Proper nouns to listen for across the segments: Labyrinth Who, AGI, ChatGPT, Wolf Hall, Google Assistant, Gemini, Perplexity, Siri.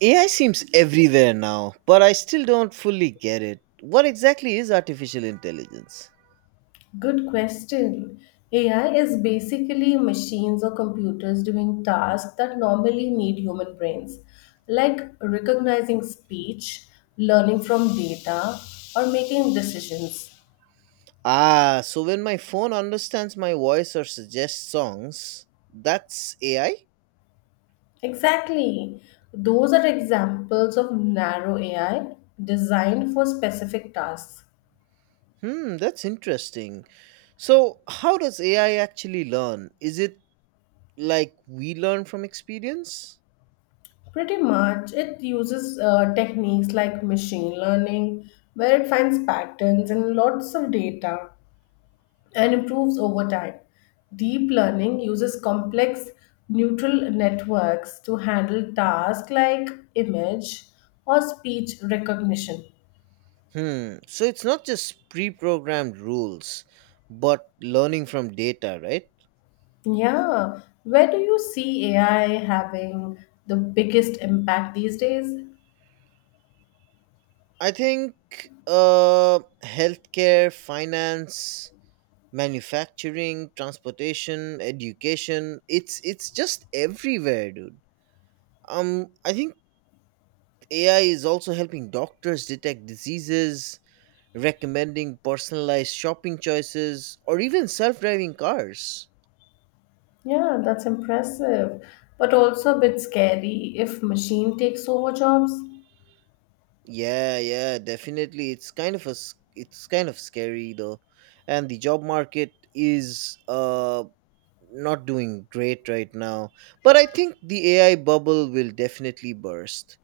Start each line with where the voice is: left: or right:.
right: AI seems everywhere now, but I still don't fully get it. What exactly is artificial intelligence?
left: Good question. AI is basically machines or computers doing tasks that normally need human brains, like recognizing speech, learning from data, or making decisions.
right: Ah, so when my phone understands my voice or suggests songs, that's AI?
left: Exactly. Those are examples of narrow AI designed for specific tasks.
right: Hmm, that's interesting. So, how does AI actually learn? Is it like we learn from experience?
left: Pretty much, it uses techniques like machine learning, where it finds patterns in lots of data and improves over time. Deep learning uses complex neural networks to handle tasks like image or speech recognition.
right: Hmm, so it's not just pre programmed rules, but learning from data, right?
left: Yeah, where do you see AI having the biggest impact these days?
right: I think healthcare, finance, manufacturing, transportation, education, it's just everywhere, dude. Um, I think ai is also helping doctors detect diseases, recommending personalized shopping choices, or even self-driving cars.
left: Yeah, that's impressive, but also a bit scary if machine takes over jobs.
right: Yeah, yeah, definitely, it's kind of scary though. And the job market is not doing great right now, but I think the ai bubble will definitely burst.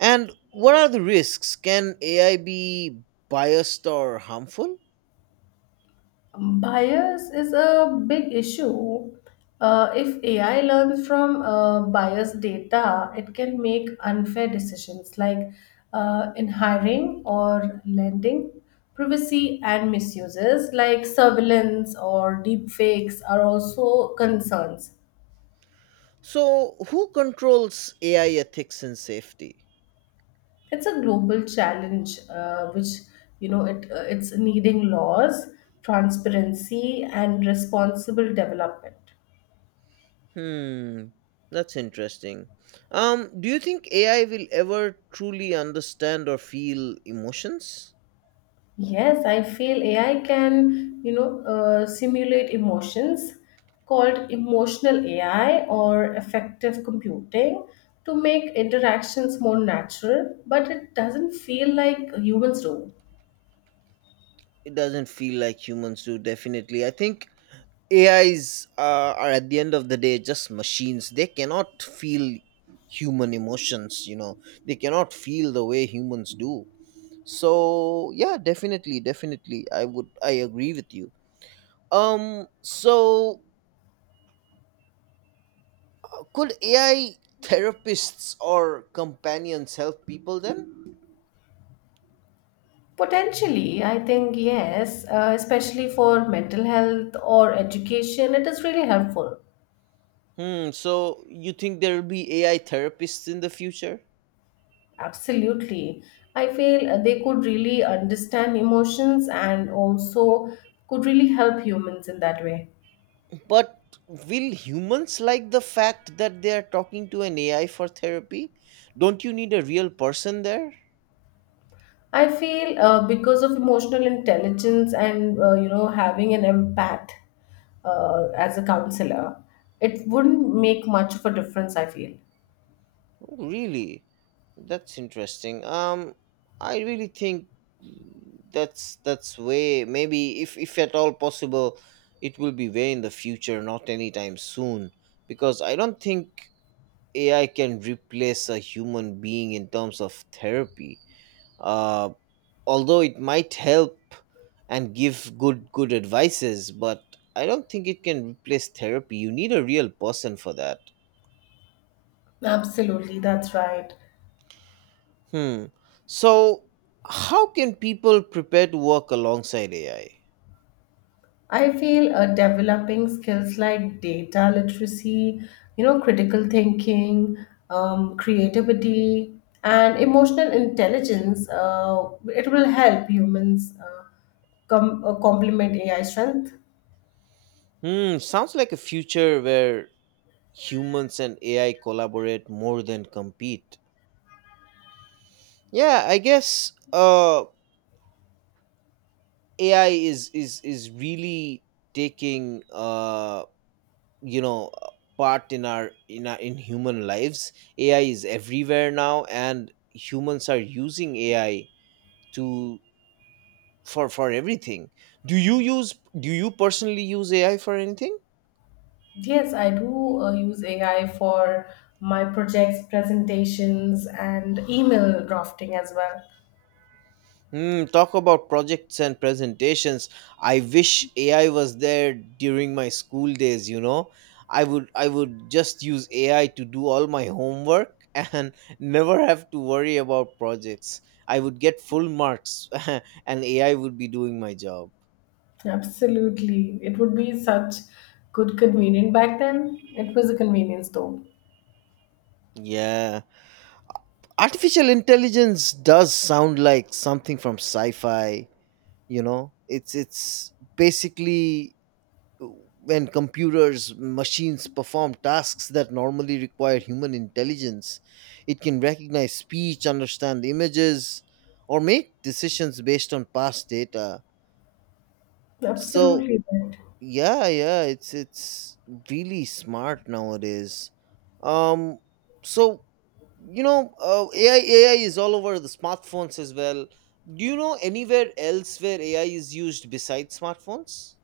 right: And what are the risks? Can AI be biased or harmful?
left: Bias is a big issue. If AI learns from biased data, it can make unfair decisions like in hiring or lending. Privacy and misuses like surveillance or deepfakes are also concerns.
right: So, who controls AI ethics and safety?
left: It's a global challenge, which, it's needing laws, transparency, and responsible development.
right: Hmm, that's interesting. Do you think AI will ever truly understand or feel emotions?
left: Yes, I feel AI can, simulate emotions called emotional AI or effective computing to make interactions more natural, but it doesn't feel like humans do.
right: It doesn't feel like humans do, definitely. I think AIs are at the end of the day just machines. They cannot feel human emotions, they cannot feel the way humans do. So, yeah, definitely, definitely. I agree with you. So could AI therapists or companions help people then?
left: Potentially, I think yes, especially for mental health or education, it is really helpful.
right: Hmm, so you think there will be AI therapists in the future?
left: Absolutely. I feel they could really understand emotions and also could really help humans in that way.
right: But will humans like the fact that they are talking to an AI for therapy? Don't you need a real person there?
left: I feel because of emotional intelligence and having an empath as a counselor, it wouldn't make much of a difference. I feel
right: Oh, really? That's interesting. I really think that's way, maybe if at all possible, it will be way in the future, not anytime soon. Because I don't think AI can replace a human being in terms of therapy. Uh, Although it might help and give good advices, but I don't think it can replace therapy. You need a real person for that.
left: absolutely that's right.
right: Hmm. So, how can people prepare to work alongside ai?
left: I feel developing skills like data literacy, critical thinking, creativity, and emotional intelligence. It will help humans complement AI strength.
right: Hmm, sounds like a future where humans and ai collaborate more than compete. Yeah, I guess ai is really taking you know uh, part in our in our in human lives. Ai is everywhere now, and humans are using ai to, for everything. do you use do you personally use ai for anything?
left: Yes, I do use AI for my projects, presentations, and email drafting as well.
right: Hmm, talk about projects and presentations. I wish AI was there during my school days, you know. I would just use AI to do all my homework and never have to worry about projects. I would get full marks and AI would be doing my job.
left: Absolutely. It would be such good convenient. Back then, it was a convenience though.
right: Yeah. Artificial intelligence does sound like something from sci-fi, you know. It's basically when computers, machines perform tasks that normally require human intelligence. It can recognize speech, understand images, or make decisions based on past data. So,
left: Absolutely right.
right: yeah, yeah, it's really smart nowadays. um so ai ai is all over the smartphones as well. Do you know anywhere else where ai is used besides smartphones?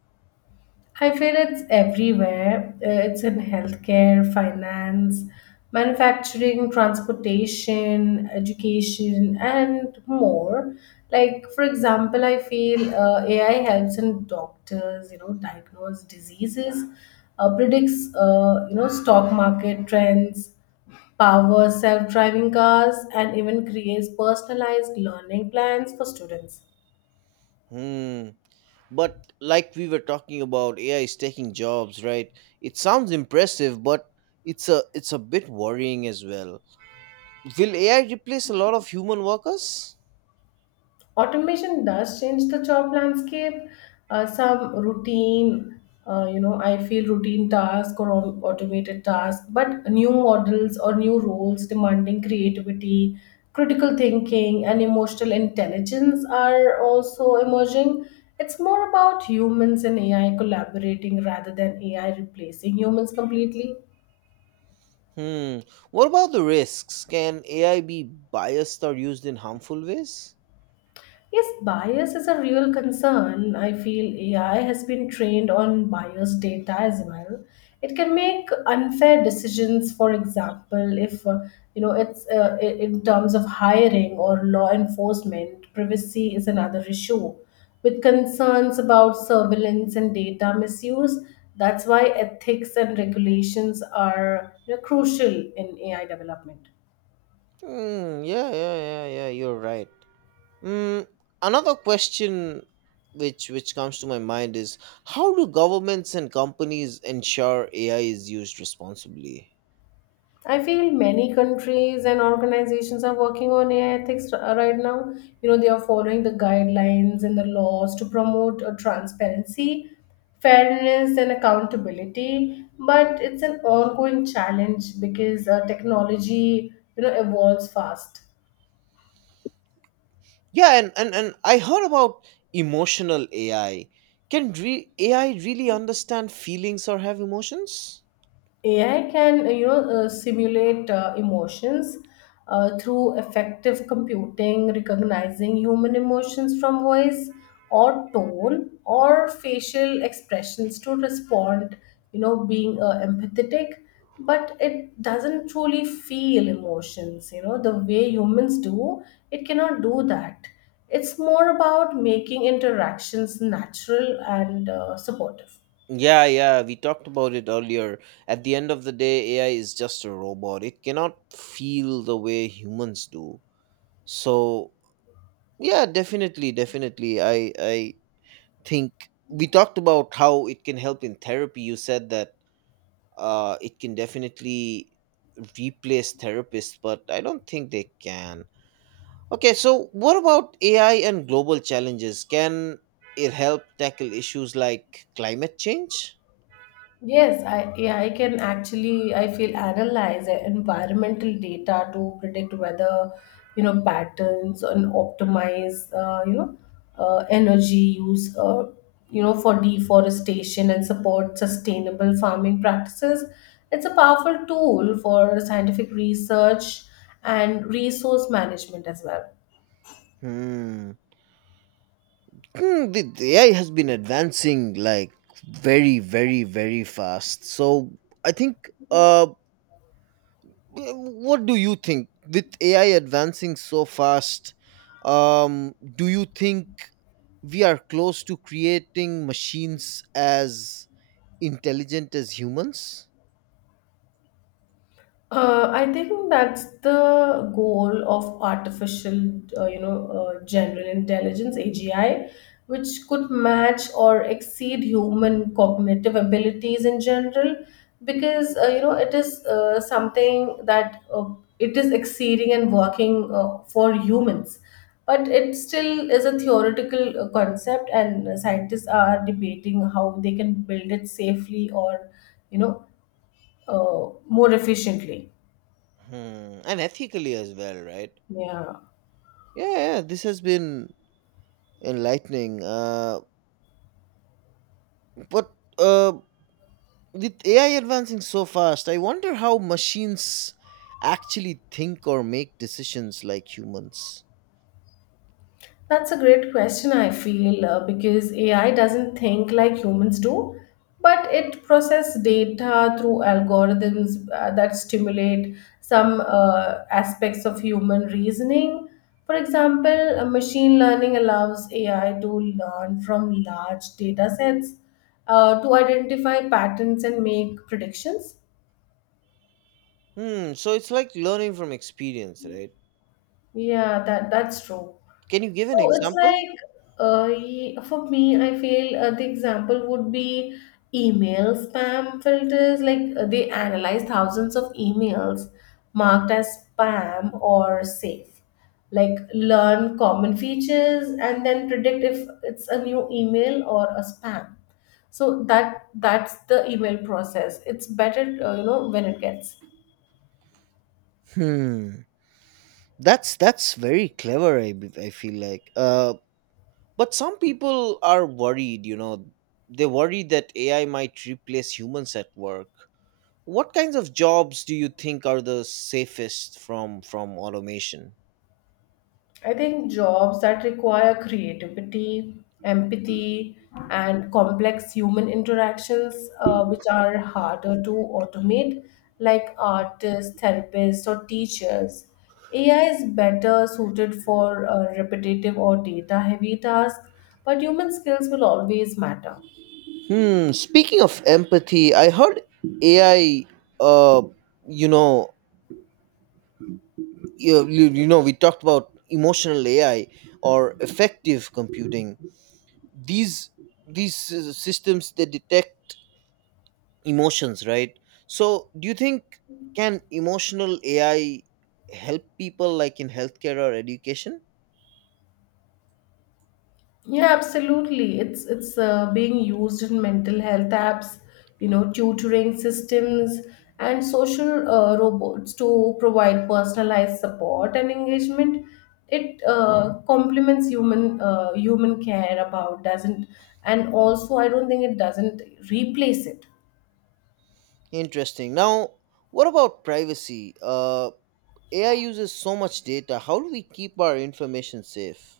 left: I feel it's everywhere. It's in healthcare, finance, manufacturing, transportation, education, and more. Like, for example, I feel AI helps in doctors, diagnose diseases, predicts, stock market trends, power self driving cars, and even creates personalized learning plans for students.
right: Hmm. But like we were talking about, AI is taking jobs, right? It sounds impressive, but it's a bit worrying as well. Will AI replace a lot of human workers?
left: Automation does change the job landscape. Some routine, I feel routine task or automated task, but new models or new roles demanding creativity, critical thinking, and emotional intelligence are also emerging. It's more about humans and AI collaborating rather than AI replacing humans completely.
right: Hmm. What about the risks? Can AI be biased or used in harmful ways?
left: Yes, bias is a real concern. I feel AI has been trained on biased data as well. It can make unfair decisions, for example, if in terms of hiring or law enforcement. Privacy is another issue with concerns about surveillance and data misuse. That's why ethics and regulations are, crucial in AI development.
right: Hmm. Yeah, yeah, yeah, yeah. You're right. Hmm. Another question which comes to my mind is, how do governments and companies ensure AI is used responsibly?
left: I feel many countries and organizations are working on AI ethics right now. You know, they are following the guidelines and the laws to promote transparency, fairness, and accountability. But it's an ongoing challenge because technology, evolves fast.
right: Yeah, and I heard about emotional AI. AI really understand feelings or have emotions?
left: AI can, simulate emotions through effective computing, recognizing human emotions from voice or tone or facial expressions to respond, being empathetic. But it doesn't truly feel emotions, the way humans do. It cannot do that. It's more about making interactions natural and supportive.
right: Yeah, yeah, we talked about it earlier. At the end of the day, AI is just a robot. It cannot feel the way humans do. So, yeah, definitely, definitely. I think we talked about how it can help in therapy. You said that it can definitely replace therapists, but I don't think they can. Okay, so what about AI and global challenges? Can it help tackle issues like climate change?
left: Yes, I yeah, I can actually I feel analyze the environmental data to predict whether patterns and optimize energy use for deforestation and support sustainable farming practices. It's a powerful tool for scientific research and resource management as well.
right: Hmm. Hmm, the AI has been advancing like very, very, very fast. So I think, what do you think with AI advancing so fast? Do you think we are close to creating machines as intelligent as humans?
left: I think that's the goal of artificial, general intelligence (AGI), which could match or exceed human cognitive abilities in general, because it is something that it is exceeding and working for humans, but it still is a theoretical concept, and scientists are debating how they can build it safely or, you know, uh, more efficiently.
right: Hmm. And ethically as well, right?
left: Yeah,
right: Yeah, yeah, this has been enlightening. But uh, with AI advancing so fast, I wonder how machines actually think or make decisions like humans.
left: that's a great question, I feel, because AI doesn't think like humans do, but it process data through algorithms that stimulate some aspects of human reasoning. For example, machine learning allows AI to learn from large data sets to identify patterns and make predictions.
right: Hmm, so it's like learning from experience, right?
left: Yeah, that's true.
right: Can you give an
left: So it's
right: example?
left: like, for me, I feel the example would be email spam filters. Like they analyze thousands of emails marked as spam or safe. Like learn common features and then predict if it's a new email or a spam. So that's the email process. It's better, when it gets
right: Hmm, that's very clever. I b- I feel like. But some people are worried. You know, they worry that AI might replace humans at work. What kinds of jobs do you think are the safest from automation?
left: I think jobs that require creativity, empathy, and complex human interactions, which are harder to automate, like artists, therapists, or teachers. AI is better suited for repetitive or data heavy tasks, but human skills will always matter.
right: Hmm. Speaking of empathy, I heard AI. Uh, you know, you know, we talked about emotional AI or effective computing. These these systems that detect emotions, right? So, do you think, can emotional AI help people like in healthcare or education?
left: Yeah, absolutely. It's being used in mental health apps, tutoring systems, and social robots to provide personalized support and engagement. It complements human care about doesn't, and also I don't think it doesn't replace it.
right: Interesting. Now, what about privacy? AI uses so much data. How do we keep our information safe?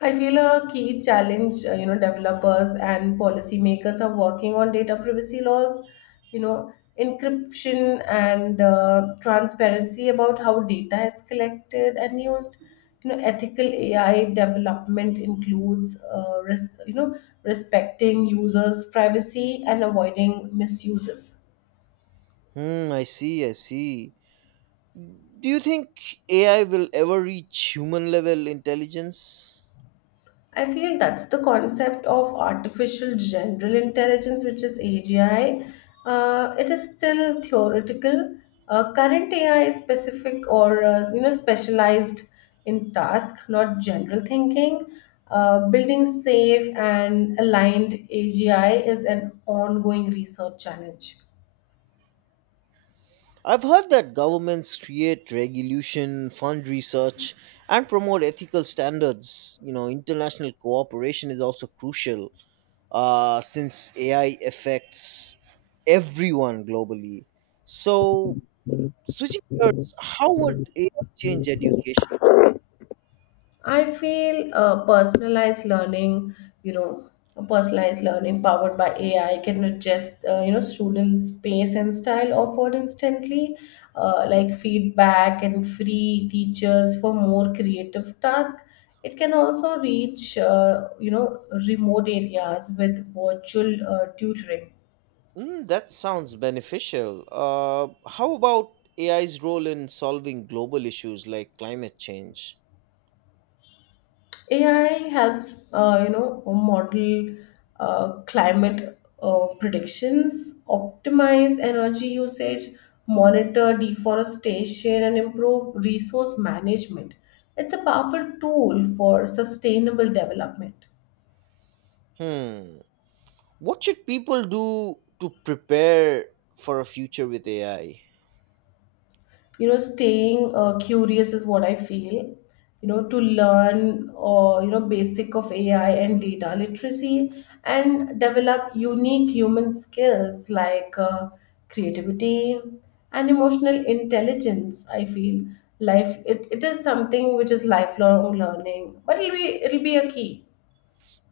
left: I feel a key challenge, developers and policymakers are working on data privacy laws, you know, encryption and transparency about how data is collected and used. You know, ethical AI development includes, respecting users' privacy and avoiding misuses.
right: Hmm, I see, I see. Do you think AI will ever reach human level intelligence?
left: I feel like that's the concept of artificial general intelligence, which is AGI. It is still theoretical. Current AI is specific or specialized in task, not general thinking. Building safe and aligned AGI is an ongoing research challenge.
right: I've heard that governments create regulation, fund research, and promote ethical standards. You know, international cooperation is also crucial, since AI affects everyone globally. So, switching gears, how would AI change education?
left: I feel personalized learning, you know, personalized learning, powered by AI can adjust, students' pace and style offered instantly, like feedback and free teachers for more creative tasks. It can also reach, remote areas with virtual tutoring.
right: Mm, that sounds beneficial. How about AI's role in solving global issues like climate change?
left: AI helps, model climate predictions, optimize energy usage, monitor deforestation, and improve resource management. It's a powerful tool for sustainable development.
right: Hmm. What should people do to prepare for a future with AI?
left: You know, staying curious is what I feel, to learn or basic of AI and data literacy, and develop unique human skills like creativity and emotional intelligence. I feel life it is something which is lifelong learning, but it'll be a key.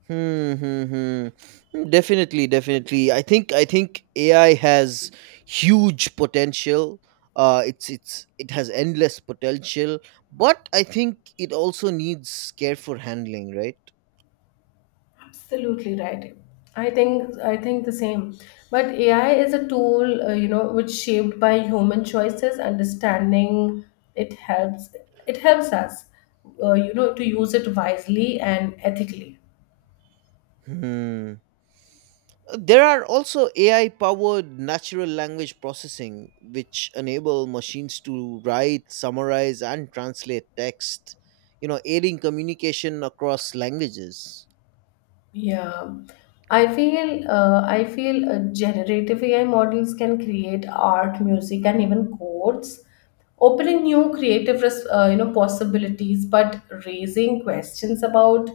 right: Hmm, hmm, hmm. Hmm, definitely, definitely. I think AI has huge potential. It's it has endless potential, but I think it also needs careful handling, right?
left: Absolutely right. I think the same. But AI is a tool, which shaped by human choices. Understanding it helps it helps us, to use it wisely and ethically.
right: Hmm. There are also AI powered natural language processing, which enable machines to write, summarize, and translate text, you know, aiding communication across languages.
left: Yeah, I feel generative AI models can create art, music, and even codes, opening new creative possibilities, but raising questions about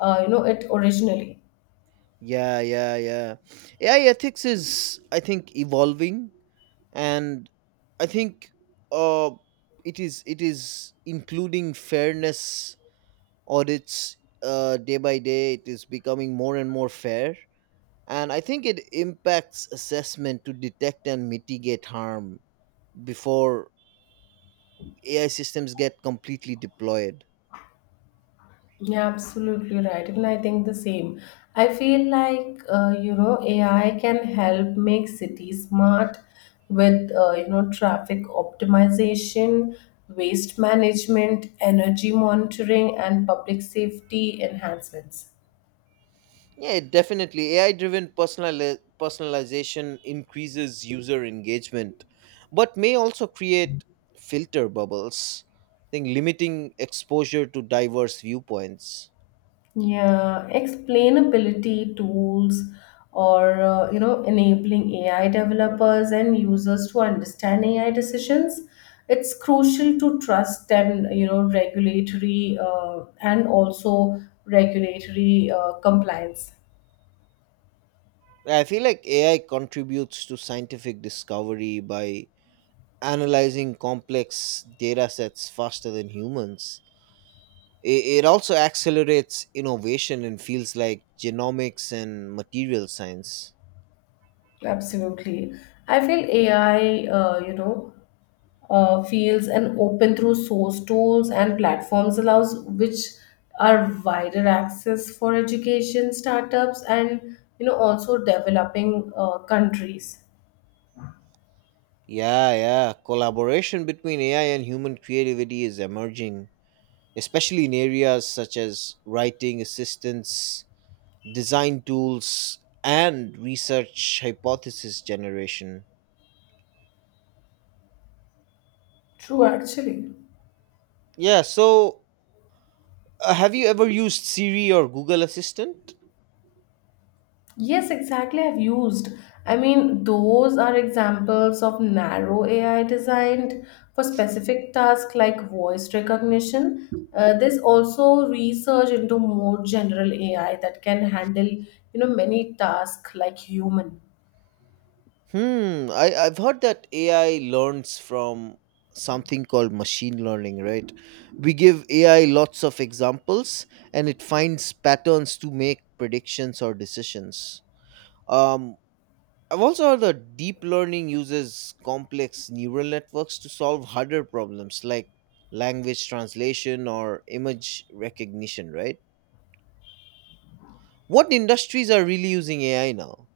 left: it originally.
right: Yeah, yeah, yeah. AI ethics is, I think, evolving, and I think uh, it is including fairness audits day by day. It is becoming more and more fair. And I think it impacts assessment to detect and mitigate harm before AI systems get completely deployed.
left: Yeah, absolutely right. Even I think the same. I feel like AI can help make cities smart with traffic optimization, waste management, energy monitoring, and public safety enhancements.
right: Yeah, definitely. Personalization increases user engagement, but may also create filter bubbles, I think, limiting exposure to diverse viewpoints.
left: Yeah, explainability tools or enabling AI developers and users to understand AI decisions. It's crucial to trust and, regulatory and also regulatory compliance.
right: I feel like AI contributes to scientific discovery by analyzing complex data sets faster than humans. It also accelerates innovation in fields like genomics and material science.
left: Absolutely, I feel AI fields and open through source tools and platforms allows which are wider access for education startups and, also developing countries.
right: Yeah, yeah. Collaboration between AI and human creativity is emerging, especially in areas such as writing assistance, design tools, and research hypothesis generation.
left: True, actually.
right: Yeah, so have you ever used Siri or Google Assistant?
left: Yes, exactly. I've used I mean, those are examples of narrow AI designed for specific tasks like voice recognition. There's also research into more general AI that can handle, many tasks like human.
right: Hmm, I've heard that AI learns from something called machine learning, right? We give AI lots of examples and it finds patterns to make predictions or decisions. Um, I've also heard that deep learning uses complex neural networks to solve harder problems like language translation or image recognition, right? What industries are really using AI now?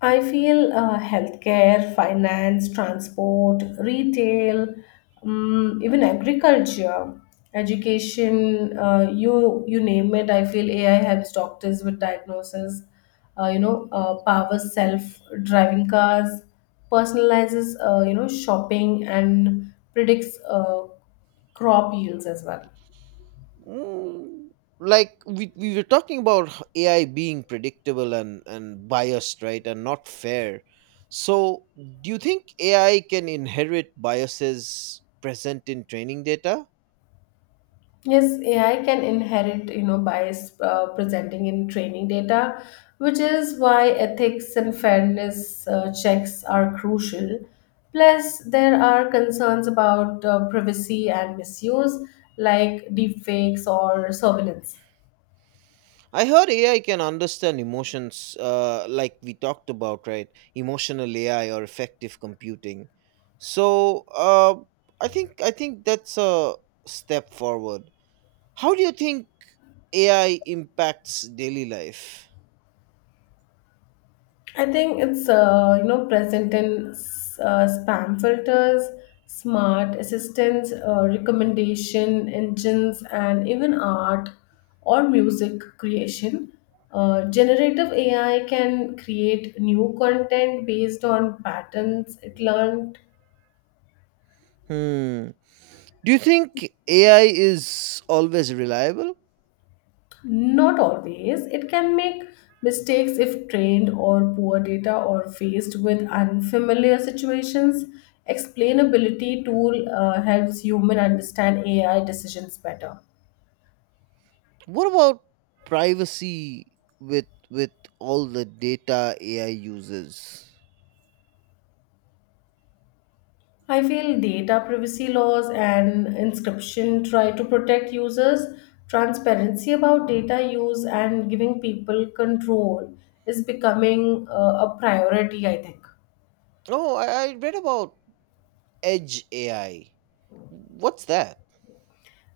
left: I feel healthcare, finance, transport, retail, even agriculture, education, you name it. I feel AI helps doctors with diagnosis. Powers self-driving cars, personalizes shopping, and predicts crop yields as well.
right: Mm, like we were talking about, ai being predictable and biased, right, and not fair. So do you think ai can inherit biases present in training data?
left: Yes, AI can inherit, bias presenting in training data, which is why ethics and fairness checks are crucial. Plus, there are concerns about privacy and misuse, like deepfakes or surveillance.
right: I heard AI can understand emotions, like we talked about, right? Emotional AI or effective computing. So I think that's a step forward. How do you think AI impacts daily life?
left: I think it's present in spam filters, smart assistants, recommendation engines, and even art or music creation. Generative AI can create new content based on patterns it learned.
right: Hmm. Do you think AI is always reliable?
left: Not always. It can make mistakes if trained or poor data or faced with unfamiliar situations. Explainability tool helps human understand AI decisions better.
right: What about privacy with all the data AI uses?
left: I feel data privacy laws and inscription try to protect users. Transparency about data use and giving people control is becoming a priority, I think.
right: Oh, I read about edge AI. What's that?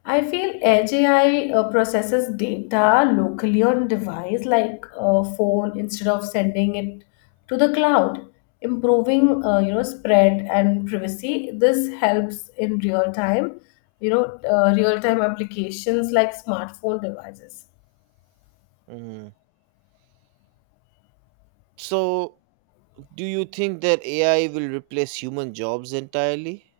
left: I feel Edge AI processes data locally on device like a phone instead of sending it to the cloud, improving spread and privacy. This helps in you know, real time applications like smartphone devices.
right: Mm. So, do you think that AI will replace human jobs entirely?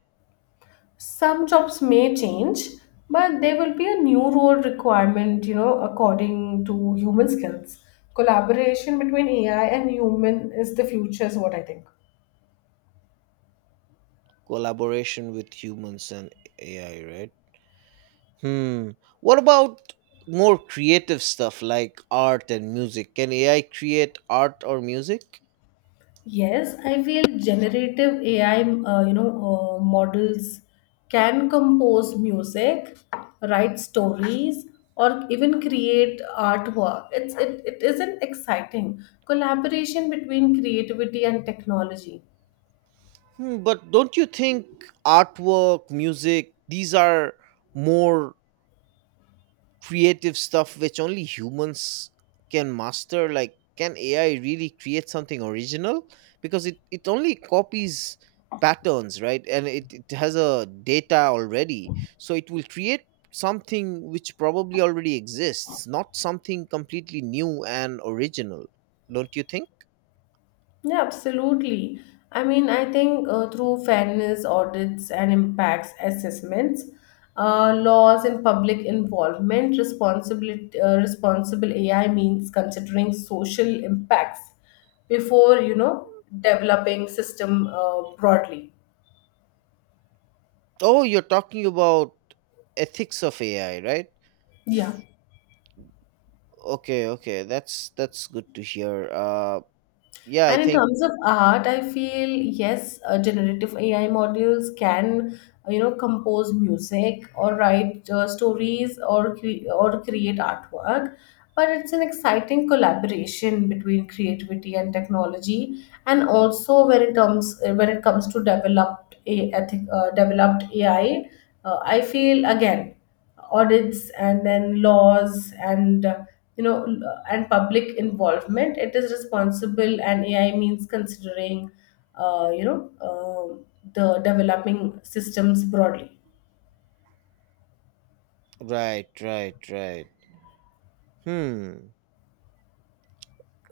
left: Some jobs may change, but there will be a new role requirement, according to human skills. Collaboration between AI and human is the future, is what I think.
right: Collaboration with humans and AI, right? Hmm. What about more creative stuff like art and music? Can AI create art or music?
left: Yes, I feel generative AI, models can compose music, write stories, or even create artwork. It isn't exciting collaboration between creativity and technology.
right: Hmm, but don't you think artwork, music, these are more creative stuff which only humans can master. Like, can ai really create something original? Because it only copies patterns, right, and it has a data already, so it will create something which probably already exists, not something completely new and original. Don't you think?
left: Yeah, absolutely. I mean, I think through fairness audits and impacts assessments, laws and public involvement, responsible AI means considering social impacts before, developing system broadly.
right: Oh, you're talking about ethics of ai, right?
left: Yeah.
right: F- okay, okay, that's good to hear. Yeah I
left: And in
right: think
left: terms of art, I feel yes, generative AI modules can, compose music or write stories or create artwork. But it's an exciting collaboration between creativity and technology, and also when it comes to developed a ethic, developed AI, I feel again audits and then laws, and you know l- and public involvement. It is responsible, and AI means considering uh, you know uh, the developing systems broadly.
right: Right, right, right. Hmm.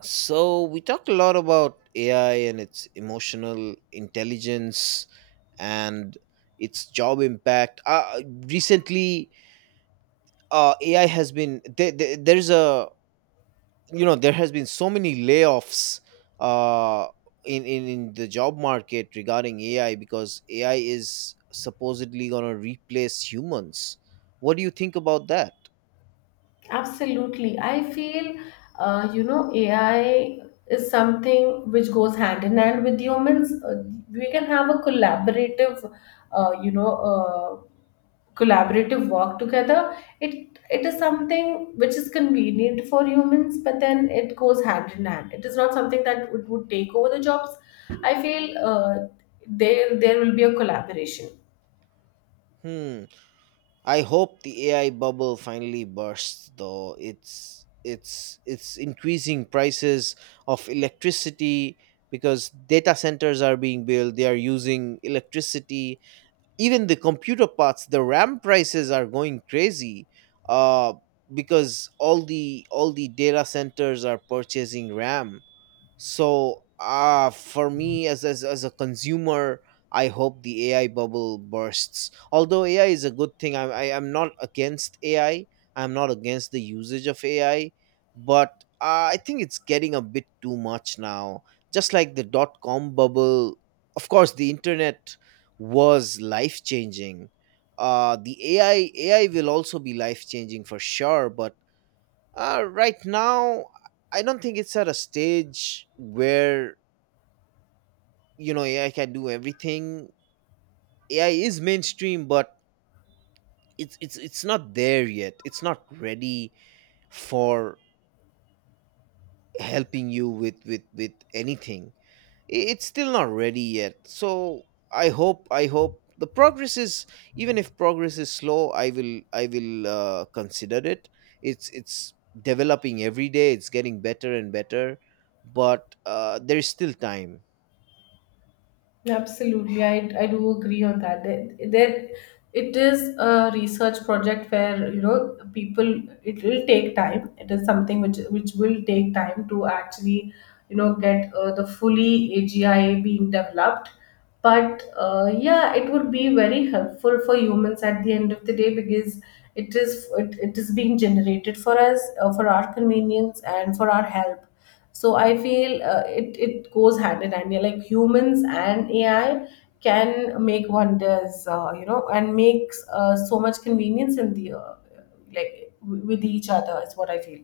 right: So we talked a lot about AI and its emotional intelligence and its job impact. Recently, AI has been There's a, you know, there has been so many layoffs uh, in the job market regarding AI, because AI is supposedly gonna replace humans. What do you think about that?
left: Absolutely I feel AI is something which goes hand in hand with humans. We can have a collaborative, uh, you know work together. It is something which is convenient for humans, but then it goes hand in hand. It is not something that would take over the jobs. I feel there will be a collaboration.
right: Hmm. I hope the AI bubble finally bursts though. It's increasing prices of electricity because data centers are being built, they are using electricity. Even the computer parts, the RAM prices are going crazy. Uh because all the data centers are purchasing RAM. So, for me as, as a consumer, I hope the AI bubble bursts. Although AI is a good thing, I am not against AI. I'm not against the usage of AI, but I think it's getting a bit too much now. Just like dot-com bubble, of course, the internet was life changing. The AI will also be life changing for sure, but right now, I don't think it's at a stage where you know AI can do everything. AI is mainstream, but it's not there yet. It's not ready for helping you with anything. It's still not ready yet. So I hope, I hope the progress is, even if progress is slow, I will consider it. It's developing every day, it's getting better and better, but there is still time.
left: Absolutely, I do agree on that. There, it is a research project where, people. It will take time. It is something which will take time to actually, get the fully AGI being developed. But yeah, it would be very helpful for humans at the end of the day, because it is it is being generated for us for our convenience and for our help. So I feel it goes hand in hand. We, like, humans and AI can make wonders, and makes so much convenience in the, like with each other, is what I feel.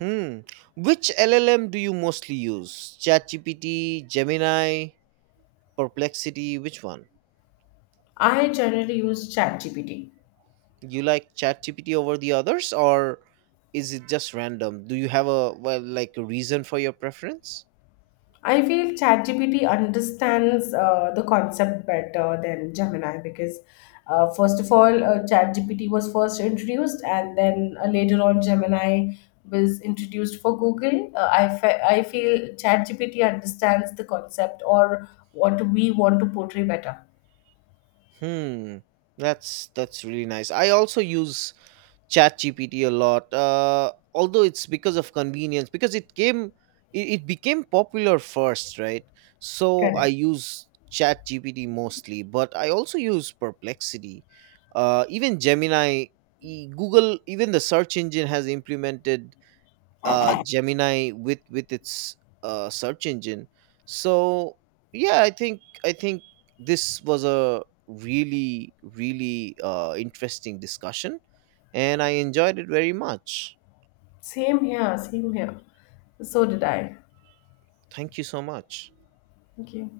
right: Hmm. Which llm do you mostly use? ChatGPT, Gemini, Perplexity, which one?
left: I generally use ChatGPT.
right: You like ChatGPT over the others, or is it just random? Do you have a a reason for your preference?
left: I feel ChatGPT understands the concept better than Gemini, because, first of all, ChatGPT was first introduced, and then later on, Gemini was introduced for Google. I feel ChatGPT understands the concept or what we want to portray better.
right: Hmm. That's really nice. I also use ChatGPT a lot, although it's because of convenience, because it became popular first, right? So I
left: Correct.
right: use ChatGPT mostly, but I also use Perplexity, even Gemini. Google, even the search engine, has implemented Gemini with its search engine. So yeah, I think this was a really interesting discussion, and I enjoyed it very much.
left: Same here, same here. So did I.
right: Thank you so much.
left: Thank you.